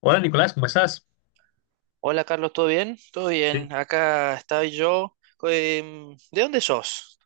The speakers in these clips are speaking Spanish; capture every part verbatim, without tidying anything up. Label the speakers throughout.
Speaker 1: Hola Nicolás, ¿cómo estás?
Speaker 2: Hola Carlos, ¿todo bien? Todo
Speaker 1: Sí.
Speaker 2: bien, acá estoy yo. Em, ¿de dónde sos?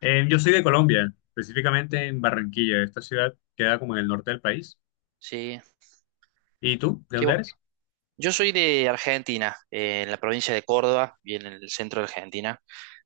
Speaker 1: Eh, yo soy de Colombia, específicamente en Barranquilla. Esta ciudad queda como en el norte del país.
Speaker 2: Sí,
Speaker 1: ¿Y tú? ¿De
Speaker 2: qué
Speaker 1: dónde
Speaker 2: bu-
Speaker 1: eres?
Speaker 2: yo soy de Argentina, eh, en la provincia de Córdoba bien en el centro de Argentina.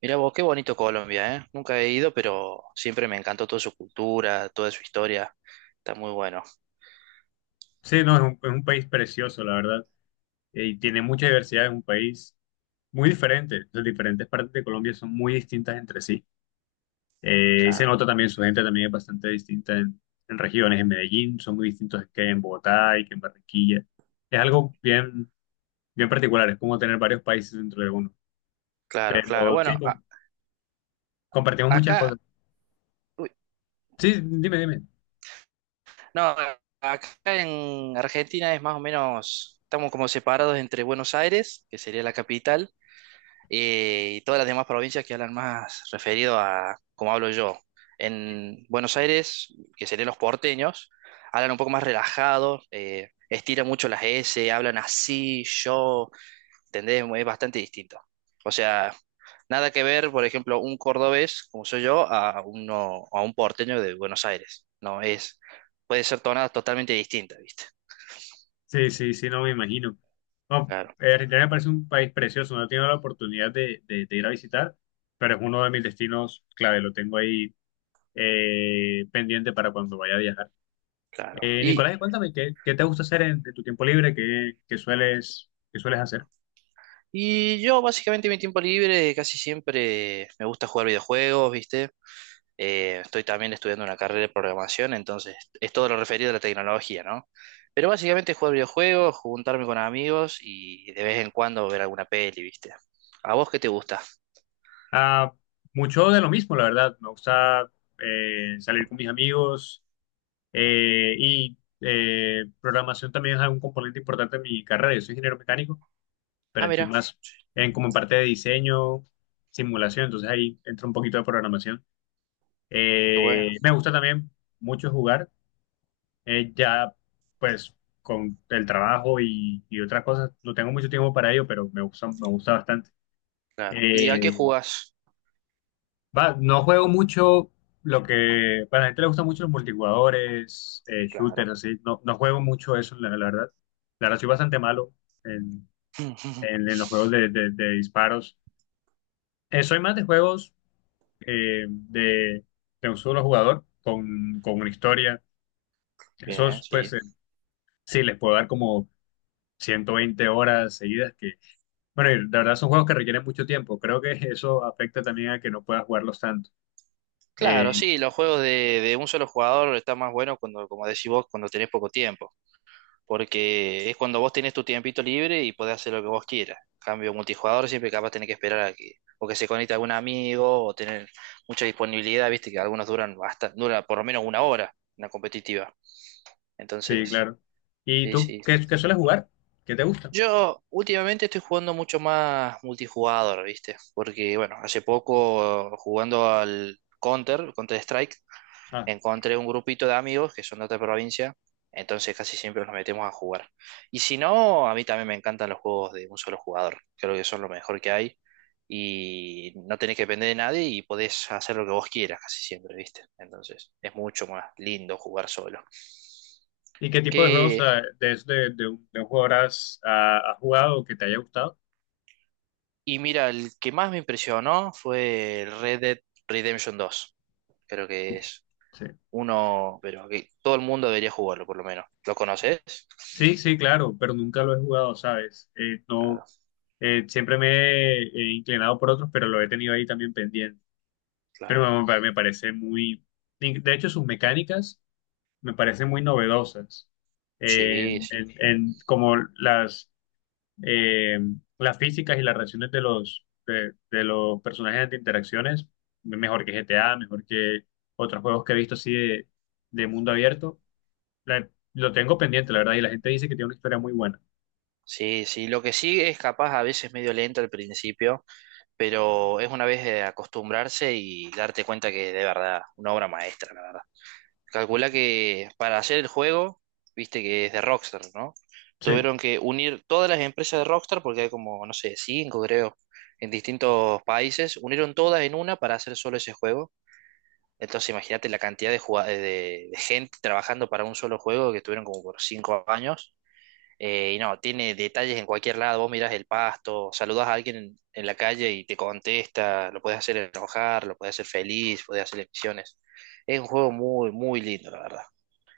Speaker 2: Mirá vos, qué bonito Colombia, ¿eh? Nunca he ido, pero siempre me encantó toda su cultura, toda su historia. Está muy bueno.
Speaker 1: Sí, no, es un, es un país precioso, la verdad. Eh, y tiene mucha diversidad, es un país muy diferente. Las diferentes partes de Colombia son muy distintas entre sí. Eh, y se
Speaker 2: Claro,
Speaker 1: nota también, su gente también es bastante distinta en, en regiones. En Medellín son muy distintos que en Bogotá y que en Barranquilla. Es algo bien, bien particular, es como tener varios países dentro de uno.
Speaker 2: claro, claro.
Speaker 1: Pero sí,
Speaker 2: Bueno, a-
Speaker 1: com- compartimos muchas
Speaker 2: acá,
Speaker 1: cosas.
Speaker 2: uy,
Speaker 1: Sí, dime, dime.
Speaker 2: no, a- acá en Argentina es más o menos, estamos como separados entre Buenos Aires, que sería la capital, eh, y todas las demás provincias que hablan más referido a como hablo yo. En Buenos Aires, que serían los porteños, hablan un poco más relajados, eh, estiran mucho las S, hablan así, yo, ¿entendés? Es bastante distinto. O sea, nada que ver, por ejemplo, un cordobés, como soy yo, a uno, a un porteño de Buenos Aires. No es, puede ser tonadas totalmente distintas, ¿viste?
Speaker 1: Sí, sí, sí, no me imagino. No,
Speaker 2: Claro,
Speaker 1: eh, Argentina me parece un país precioso, no he tenido la oportunidad de, de- de ir a visitar, pero es uno de mis destinos clave, lo tengo ahí eh, pendiente para cuando vaya a viajar.
Speaker 2: claro.
Speaker 1: Eh,
Speaker 2: Y
Speaker 1: Nicolás, y cuéntame, ¿qué, qué te gusta hacer en, de tu tiempo libre? ¿Qué, qué sueles, qué sueles hacer?
Speaker 2: Y yo básicamente mi tiempo libre casi siempre me gusta jugar videojuegos, ¿viste? Eh, estoy también estudiando una carrera de programación, entonces es todo lo referido a la tecnología, ¿no? Pero básicamente jugar videojuegos, juntarme con amigos y de vez en cuando ver alguna peli, ¿viste? ¿A vos qué te gusta?
Speaker 1: Ah, mucho de lo mismo, la verdad. Me gusta eh, salir con mis amigos eh, y eh, programación también es un componente importante de mi carrera. Yo soy ingeniero mecánico, pero
Speaker 2: Ah,
Speaker 1: estoy
Speaker 2: mira,
Speaker 1: más en como en parte de diseño, simulación, entonces ahí entra un poquito de programación.
Speaker 2: qué bueno,
Speaker 1: Eh, me gusta también mucho jugar, eh, ya pues con el trabajo y, y otras cosas, no tengo mucho tiempo para ello, pero me gusta, me gusta bastante.
Speaker 2: claro. ¿Y a qué
Speaker 1: Eh,
Speaker 2: jugás?
Speaker 1: va, no juego mucho lo que, para la gente le gusta mucho los multijugadores, eh, shooters,
Speaker 2: Claro.
Speaker 1: así, no, no juego mucho eso, la, la verdad. La verdad, soy bastante malo en, en- en los juegos de de- de disparos. Eh, soy más de juegos eh, de, de un solo jugador con, con una historia.
Speaker 2: Bien,
Speaker 1: Esos, pues,
Speaker 2: sí.
Speaker 1: eh, sí, les puedo dar como ciento veinte horas seguidas, que, bueno, y la verdad son juegos que requieren mucho tiempo. Creo que eso afecta también a que no puedas jugarlos tanto. Eh,
Speaker 2: Claro, sí, los juegos de, de un solo jugador están más buenos cuando, como decís vos, cuando tenés poco tiempo. Porque es cuando vos tenés tu tiempito libre y podés hacer lo que vos quieras. Cambio multijugador, siempre capaz tenés que esperar a que, o que se conecte algún amigo, o tener mucha disponibilidad, viste que algunos duran hasta, dura por lo menos una hora, una competitiva.
Speaker 1: sí,
Speaker 2: Entonces,
Speaker 1: claro. ¿Y
Speaker 2: sí,
Speaker 1: tú
Speaker 2: sí.
Speaker 1: qué, qué sueles jugar? ¿Qué te gusta?
Speaker 2: Yo últimamente estoy jugando mucho más multijugador, viste, porque bueno, hace poco jugando al Counter, Counter Strike,
Speaker 1: Ah,
Speaker 2: encontré un grupito de amigos que son de otra provincia, entonces casi siempre nos metemos a jugar. Y si no, a mí también me encantan los juegos de un solo jugador, creo que son lo mejor que hay y no tenés que depender de nadie y podés hacer lo que vos quieras casi siempre, ¿viste? Entonces es mucho más lindo jugar solo.
Speaker 1: ¿y qué tipo de juegos
Speaker 2: Que,
Speaker 1: ah, de, de, de un, de un jugador has, ah, has jugado que te haya gustado?
Speaker 2: y mira, el que más me impresionó fue el Red Dead Redemption dos, creo que es
Speaker 1: Sí.
Speaker 2: uno, pero que todo el mundo debería jugarlo por lo menos. ¿Lo conoces?
Speaker 1: Sí, sí, claro, pero nunca lo he jugado, ¿sabes? Eh, no,
Speaker 2: Claro,
Speaker 1: Eh, siempre me he inclinado por otros, pero lo he tenido ahí también pendiente.
Speaker 2: claro.
Speaker 1: Pero me, me me parece muy. De hecho, sus mecánicas me parecen muy novedosas.
Speaker 2: Sí,
Speaker 1: En,
Speaker 2: sí.
Speaker 1: en- en como las, eh, las físicas y las reacciones de los, de, de los personajes de interacciones, mejor que G T A, mejor que otros juegos que he visto así de, de mundo abierto. La- lo tengo pendiente, la verdad, y la gente dice que tiene una historia muy buena.
Speaker 2: Sí, sí, lo que sí es capaz a veces medio lento al principio, pero es una vez de acostumbrarse y darte cuenta que es de verdad una obra maestra, la verdad. Calcula que para hacer el juego, viste que es de Rockstar, ¿no?
Speaker 1: Sí.
Speaker 2: Tuvieron que unir todas las empresas de Rockstar, porque hay como, no sé, cinco creo, en distintos países, unieron todas en una para hacer solo ese juego. Entonces imagínate la cantidad de, jugad- de de gente trabajando para un solo juego que tuvieron como por cinco años, eh, y no, tiene detalles en cualquier lado. Vos mirás el pasto, saludas a alguien en, en la calle y te contesta. Lo puedes hacer enojar, lo puedes hacer feliz, puedes hacer misiones. Es un juego muy, muy lindo, la verdad.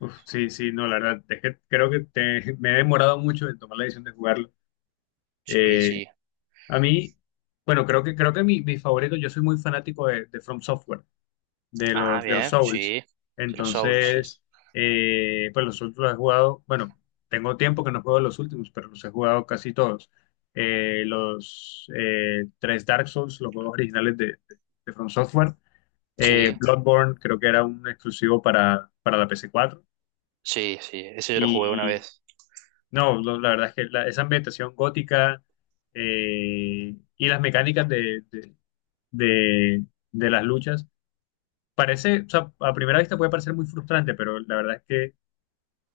Speaker 1: Uf, sí, sí, no, la verdad, es que creo que te- me he demorado mucho en tomar la decisión de jugarlo.
Speaker 2: Sí,
Speaker 1: Eh,
Speaker 2: sí.
Speaker 1: a mí, bueno, creo que creo que mi, mi favorito, yo soy muy fanático de, de From Software, de
Speaker 2: Ah,
Speaker 1: los de los
Speaker 2: bien,
Speaker 1: Souls.
Speaker 2: sí. De los Souls, sí.
Speaker 1: Entonces, eh, pues los últimos los he jugado, bueno, tengo tiempo que no juego los últimos, pero los he jugado casi todos. Eh, los eh, tres Dark Souls, los juegos originales de, de- de From Software. Eh,
Speaker 2: Sí,
Speaker 1: Bloodborne creo que era un exclusivo para, para la P S cuatro.
Speaker 2: sí, sí. Ese yo lo jugué una vez.
Speaker 1: No, lo- la verdad es que la- esa ambientación gótica eh, y las mecánicas de, de, de- de las luchas, parece, o sea, a primera vista puede parecer muy frustrante, pero la verdad es que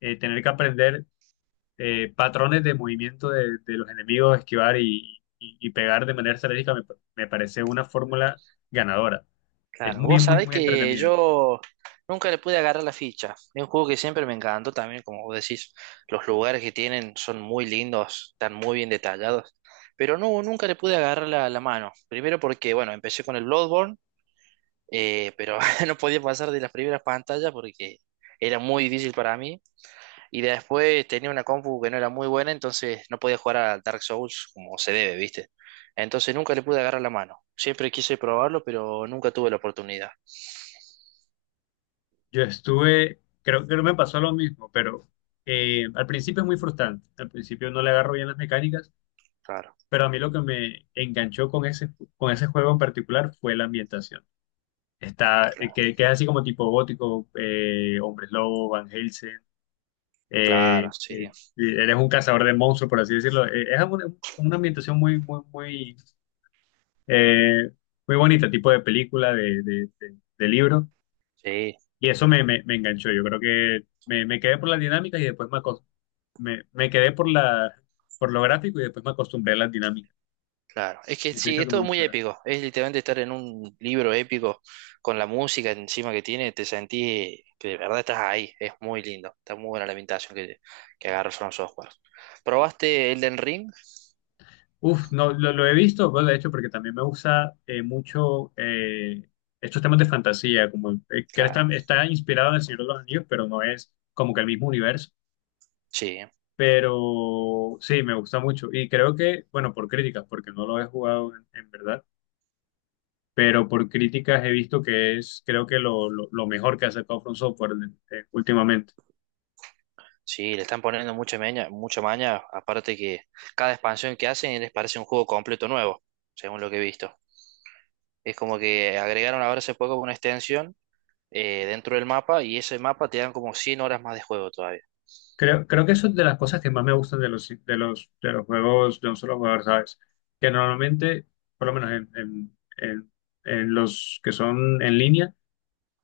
Speaker 1: eh, tener que aprender eh, patrones de movimiento de, de los enemigos, esquivar y, y- y pegar de manera estratégica me, me parece una fórmula ganadora. Es
Speaker 2: Claro,
Speaker 1: muy,
Speaker 2: vos
Speaker 1: muy,
Speaker 2: sabés
Speaker 1: muy
Speaker 2: que
Speaker 1: entretenido.
Speaker 2: yo nunca le pude agarrar la ficha. Es un juego que siempre me encantó también, como vos decís, los lugares que tienen son muy lindos, están muy bien detallados, pero no, nunca le pude agarrar la, la mano. Primero porque, bueno, empecé con el Bloodborne, eh, pero no podía pasar de las primeras pantallas porque era muy difícil para mí. Y después tenía una compu que no era muy buena, entonces no podía jugar a Dark Souls como se debe, ¿viste? Entonces nunca le pude agarrar la mano. Siempre quise probarlo, pero nunca tuve la oportunidad.
Speaker 1: Yo estuve, creo que no me pasó lo mismo, pero eh, al principio es muy frustrante. Al principio no le agarro bien las mecánicas.
Speaker 2: Claro.
Speaker 1: Pero a mí lo que me enganchó con ese, con ese juego en particular fue la ambientación. Está, eh,
Speaker 2: Claro,
Speaker 1: que, que es así como tipo gótico, eh, hombres lobo, Van Helsing, eh,
Speaker 2: claro, sí,
Speaker 1: eh, eres un cazador de monstruos, por así decirlo. Eh, es una, una ambientación muy, muy, muy, eh, muy bonita, tipo de película, de, de, de- de libro.
Speaker 2: sí,
Speaker 1: Y eso me, me, me enganchó. Yo creo que me, me quedé por las dinámicas y después me, acos- me, me quedé por la, por lo gráfico y después me acostumbré a las dinámicas.
Speaker 2: claro. Es que
Speaker 1: Y eso
Speaker 2: sí,
Speaker 1: hizo
Speaker 2: es
Speaker 1: que me
Speaker 2: todo muy
Speaker 1: gustara.
Speaker 2: épico. Es literalmente estar en un libro épico con la música encima que tiene, te sentís que de verdad estás ahí. Es muy lindo. Está muy buena la ambientación que, que agarra From Software. ¿Probaste Elden Ring?
Speaker 1: Uf, no, lo, lo he visto, pues, de hecho, porque también me gusta eh, mucho eh, estos temas de fantasía, como eh, que está,
Speaker 2: Claro,
Speaker 1: está inspirado en El Señor de los Anillos, pero no es como que el mismo universo.
Speaker 2: sí,
Speaker 1: Pero sí, me gusta mucho. Y creo que, bueno, por críticas, porque no lo he jugado en, en verdad, pero por críticas he visto que es, creo que lo, lo, lo mejor que ha sacado From Software eh, últimamente.
Speaker 2: sí, le están poniendo mucha maña, mucha maña, aparte que cada expansión que hacen les parece un juego completo nuevo, según lo que he visto. Es como que agregaron ahora hace poco una extensión, eh, dentro del mapa y ese mapa te dan como cien horas más de juego todavía.
Speaker 1: Creo, creo que eso es de las cosas que más me gustan de los, de los, de los juegos de un solo jugador, ¿sabes? Que normalmente, por lo menos en, en, en- en los que son en línea,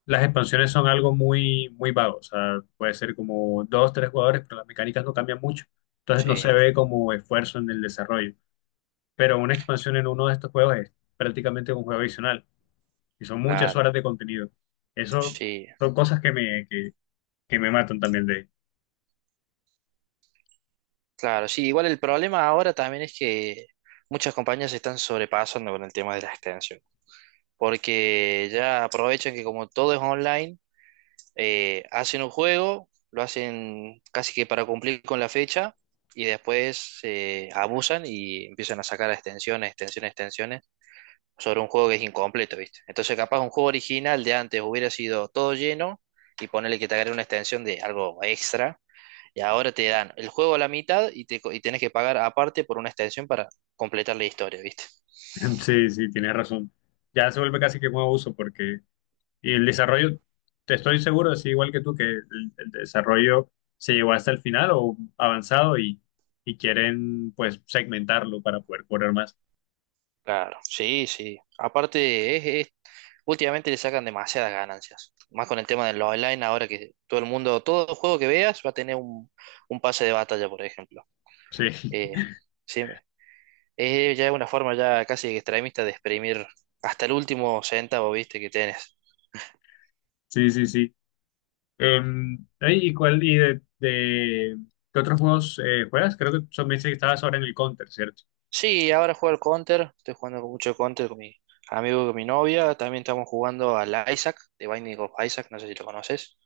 Speaker 1: las expansiones son algo muy, muy vago. O sea, puede ser como dos, tres jugadores, pero las mecánicas no cambian mucho. Entonces
Speaker 2: Sí,
Speaker 1: no se ve como esfuerzo en el desarrollo. Pero una expansión en uno de estos juegos es prácticamente un juego adicional y son muchas
Speaker 2: claro,
Speaker 1: horas de contenido. Eso
Speaker 2: sí,
Speaker 1: son cosas que me, que, que me matan también
Speaker 2: claro, sí. Igual el problema ahora también es que muchas compañías se están sobrepasando con el tema de la extensión, porque ya aprovechan que como todo es online, eh, hacen un juego, lo hacen casi que para cumplir con la fecha y después eh, abusan y empiezan a sacar extensiones, extensiones, extensiones. Sobre un juego que es incompleto, ¿viste? Entonces, capaz un juego original de antes hubiera sido todo lleno y ponerle que te agregue una extensión de algo extra. Y ahora te dan el juego a la mitad y, te, co- y tenés que pagar aparte por una extensión para completar la historia, ¿viste?
Speaker 1: Sí, sí, tienes razón. Ya se vuelve casi que un abuso porque y el desarrollo, te estoy seguro, así igual que tú, que el, el desarrollo se llevó hasta el final o avanzado y, y quieren pues segmentarlo para poder cobrar más.
Speaker 2: Claro, sí, sí. Aparte, es, es- últimamente le sacan demasiadas ganancias. Más con el tema de los online, ahora que todo el mundo, todo juego que veas va a tener un, un pase de batalla, por ejemplo.
Speaker 1: Sí,
Speaker 2: Eh, sí, es ya una forma ya casi extremista de exprimir hasta el último centavo, viste, que tenés.
Speaker 1: sí, sí, sí. Em, ay, ¿y cuál, y de, de- qué otros juegos eh, juegas? Creo que son, me dice que estabas ahora en el Counter, ¿cierto?
Speaker 2: Sí, ahora juego al Counter, estoy jugando con mucho Counter con mi amigo, y con mi novia, también estamos jugando al Isaac, de Binding of Isaac, no sé si lo conoces.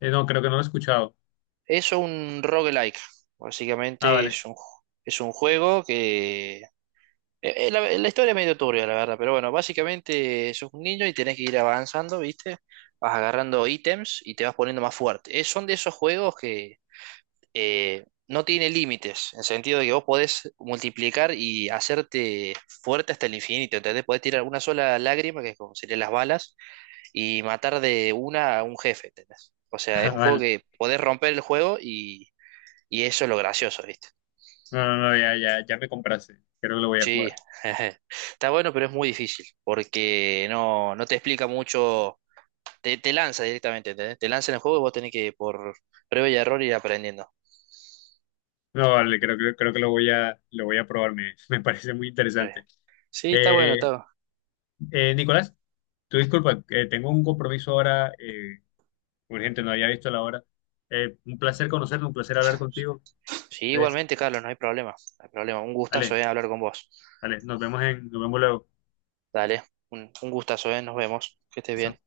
Speaker 1: Eh, no, creo que no lo he escuchado.
Speaker 2: Es un roguelike,
Speaker 1: Ah,
Speaker 2: básicamente
Speaker 1: vale.
Speaker 2: es un, ju- es un juego que... eh, eh, La, la historia es medio turbia, la verdad, pero bueno, básicamente sos un niño y tenés que ir avanzando, viste, vas agarrando ítems y te vas poniendo más fuerte. Eh, son de esos juegos que eh, no tiene límites, en el sentido de que vos podés multiplicar y hacerte fuerte hasta el infinito, ¿entendés? Podés tirar una sola lágrima, que es como serían las balas, y matar de una a un jefe, ¿entendés? O sea,
Speaker 1: Ah,
Speaker 2: es un juego
Speaker 1: vale.
Speaker 2: que podés romper el juego y, y eso es lo gracioso, ¿viste?
Speaker 1: No, no, no, ya, ya, ya me compraste. Creo que lo voy a
Speaker 2: Sí,
Speaker 1: jugar.
Speaker 2: está bueno, pero es muy difícil, porque no, no te explica mucho, te, te lanza directamente, ¿entendés? Te lanza en el juego y vos tenés que por prueba y error ir aprendiendo.
Speaker 1: No, vale, creo, creo, creo que lo voy a, lo voy a probar, me, me parece muy
Speaker 2: Eh,
Speaker 1: interesante.
Speaker 2: Sí, está bueno,
Speaker 1: Eh,
Speaker 2: está
Speaker 1: eh, Nicolás, tu disculpa, eh, tengo un compromiso ahora eh, urgente, no había visto la hora. Eh, un placer conocerte, un placer hablar contigo.
Speaker 2: sí,
Speaker 1: Entonces,
Speaker 2: igualmente, Carlos, no hay problema. No hay problema. Un gustazo,
Speaker 1: vale,
Speaker 2: eh, hablar con vos.
Speaker 1: vale, nos vemos en, nos vemos luego.
Speaker 2: Dale, un, un gustazo, eh, nos vemos. Que estés bien.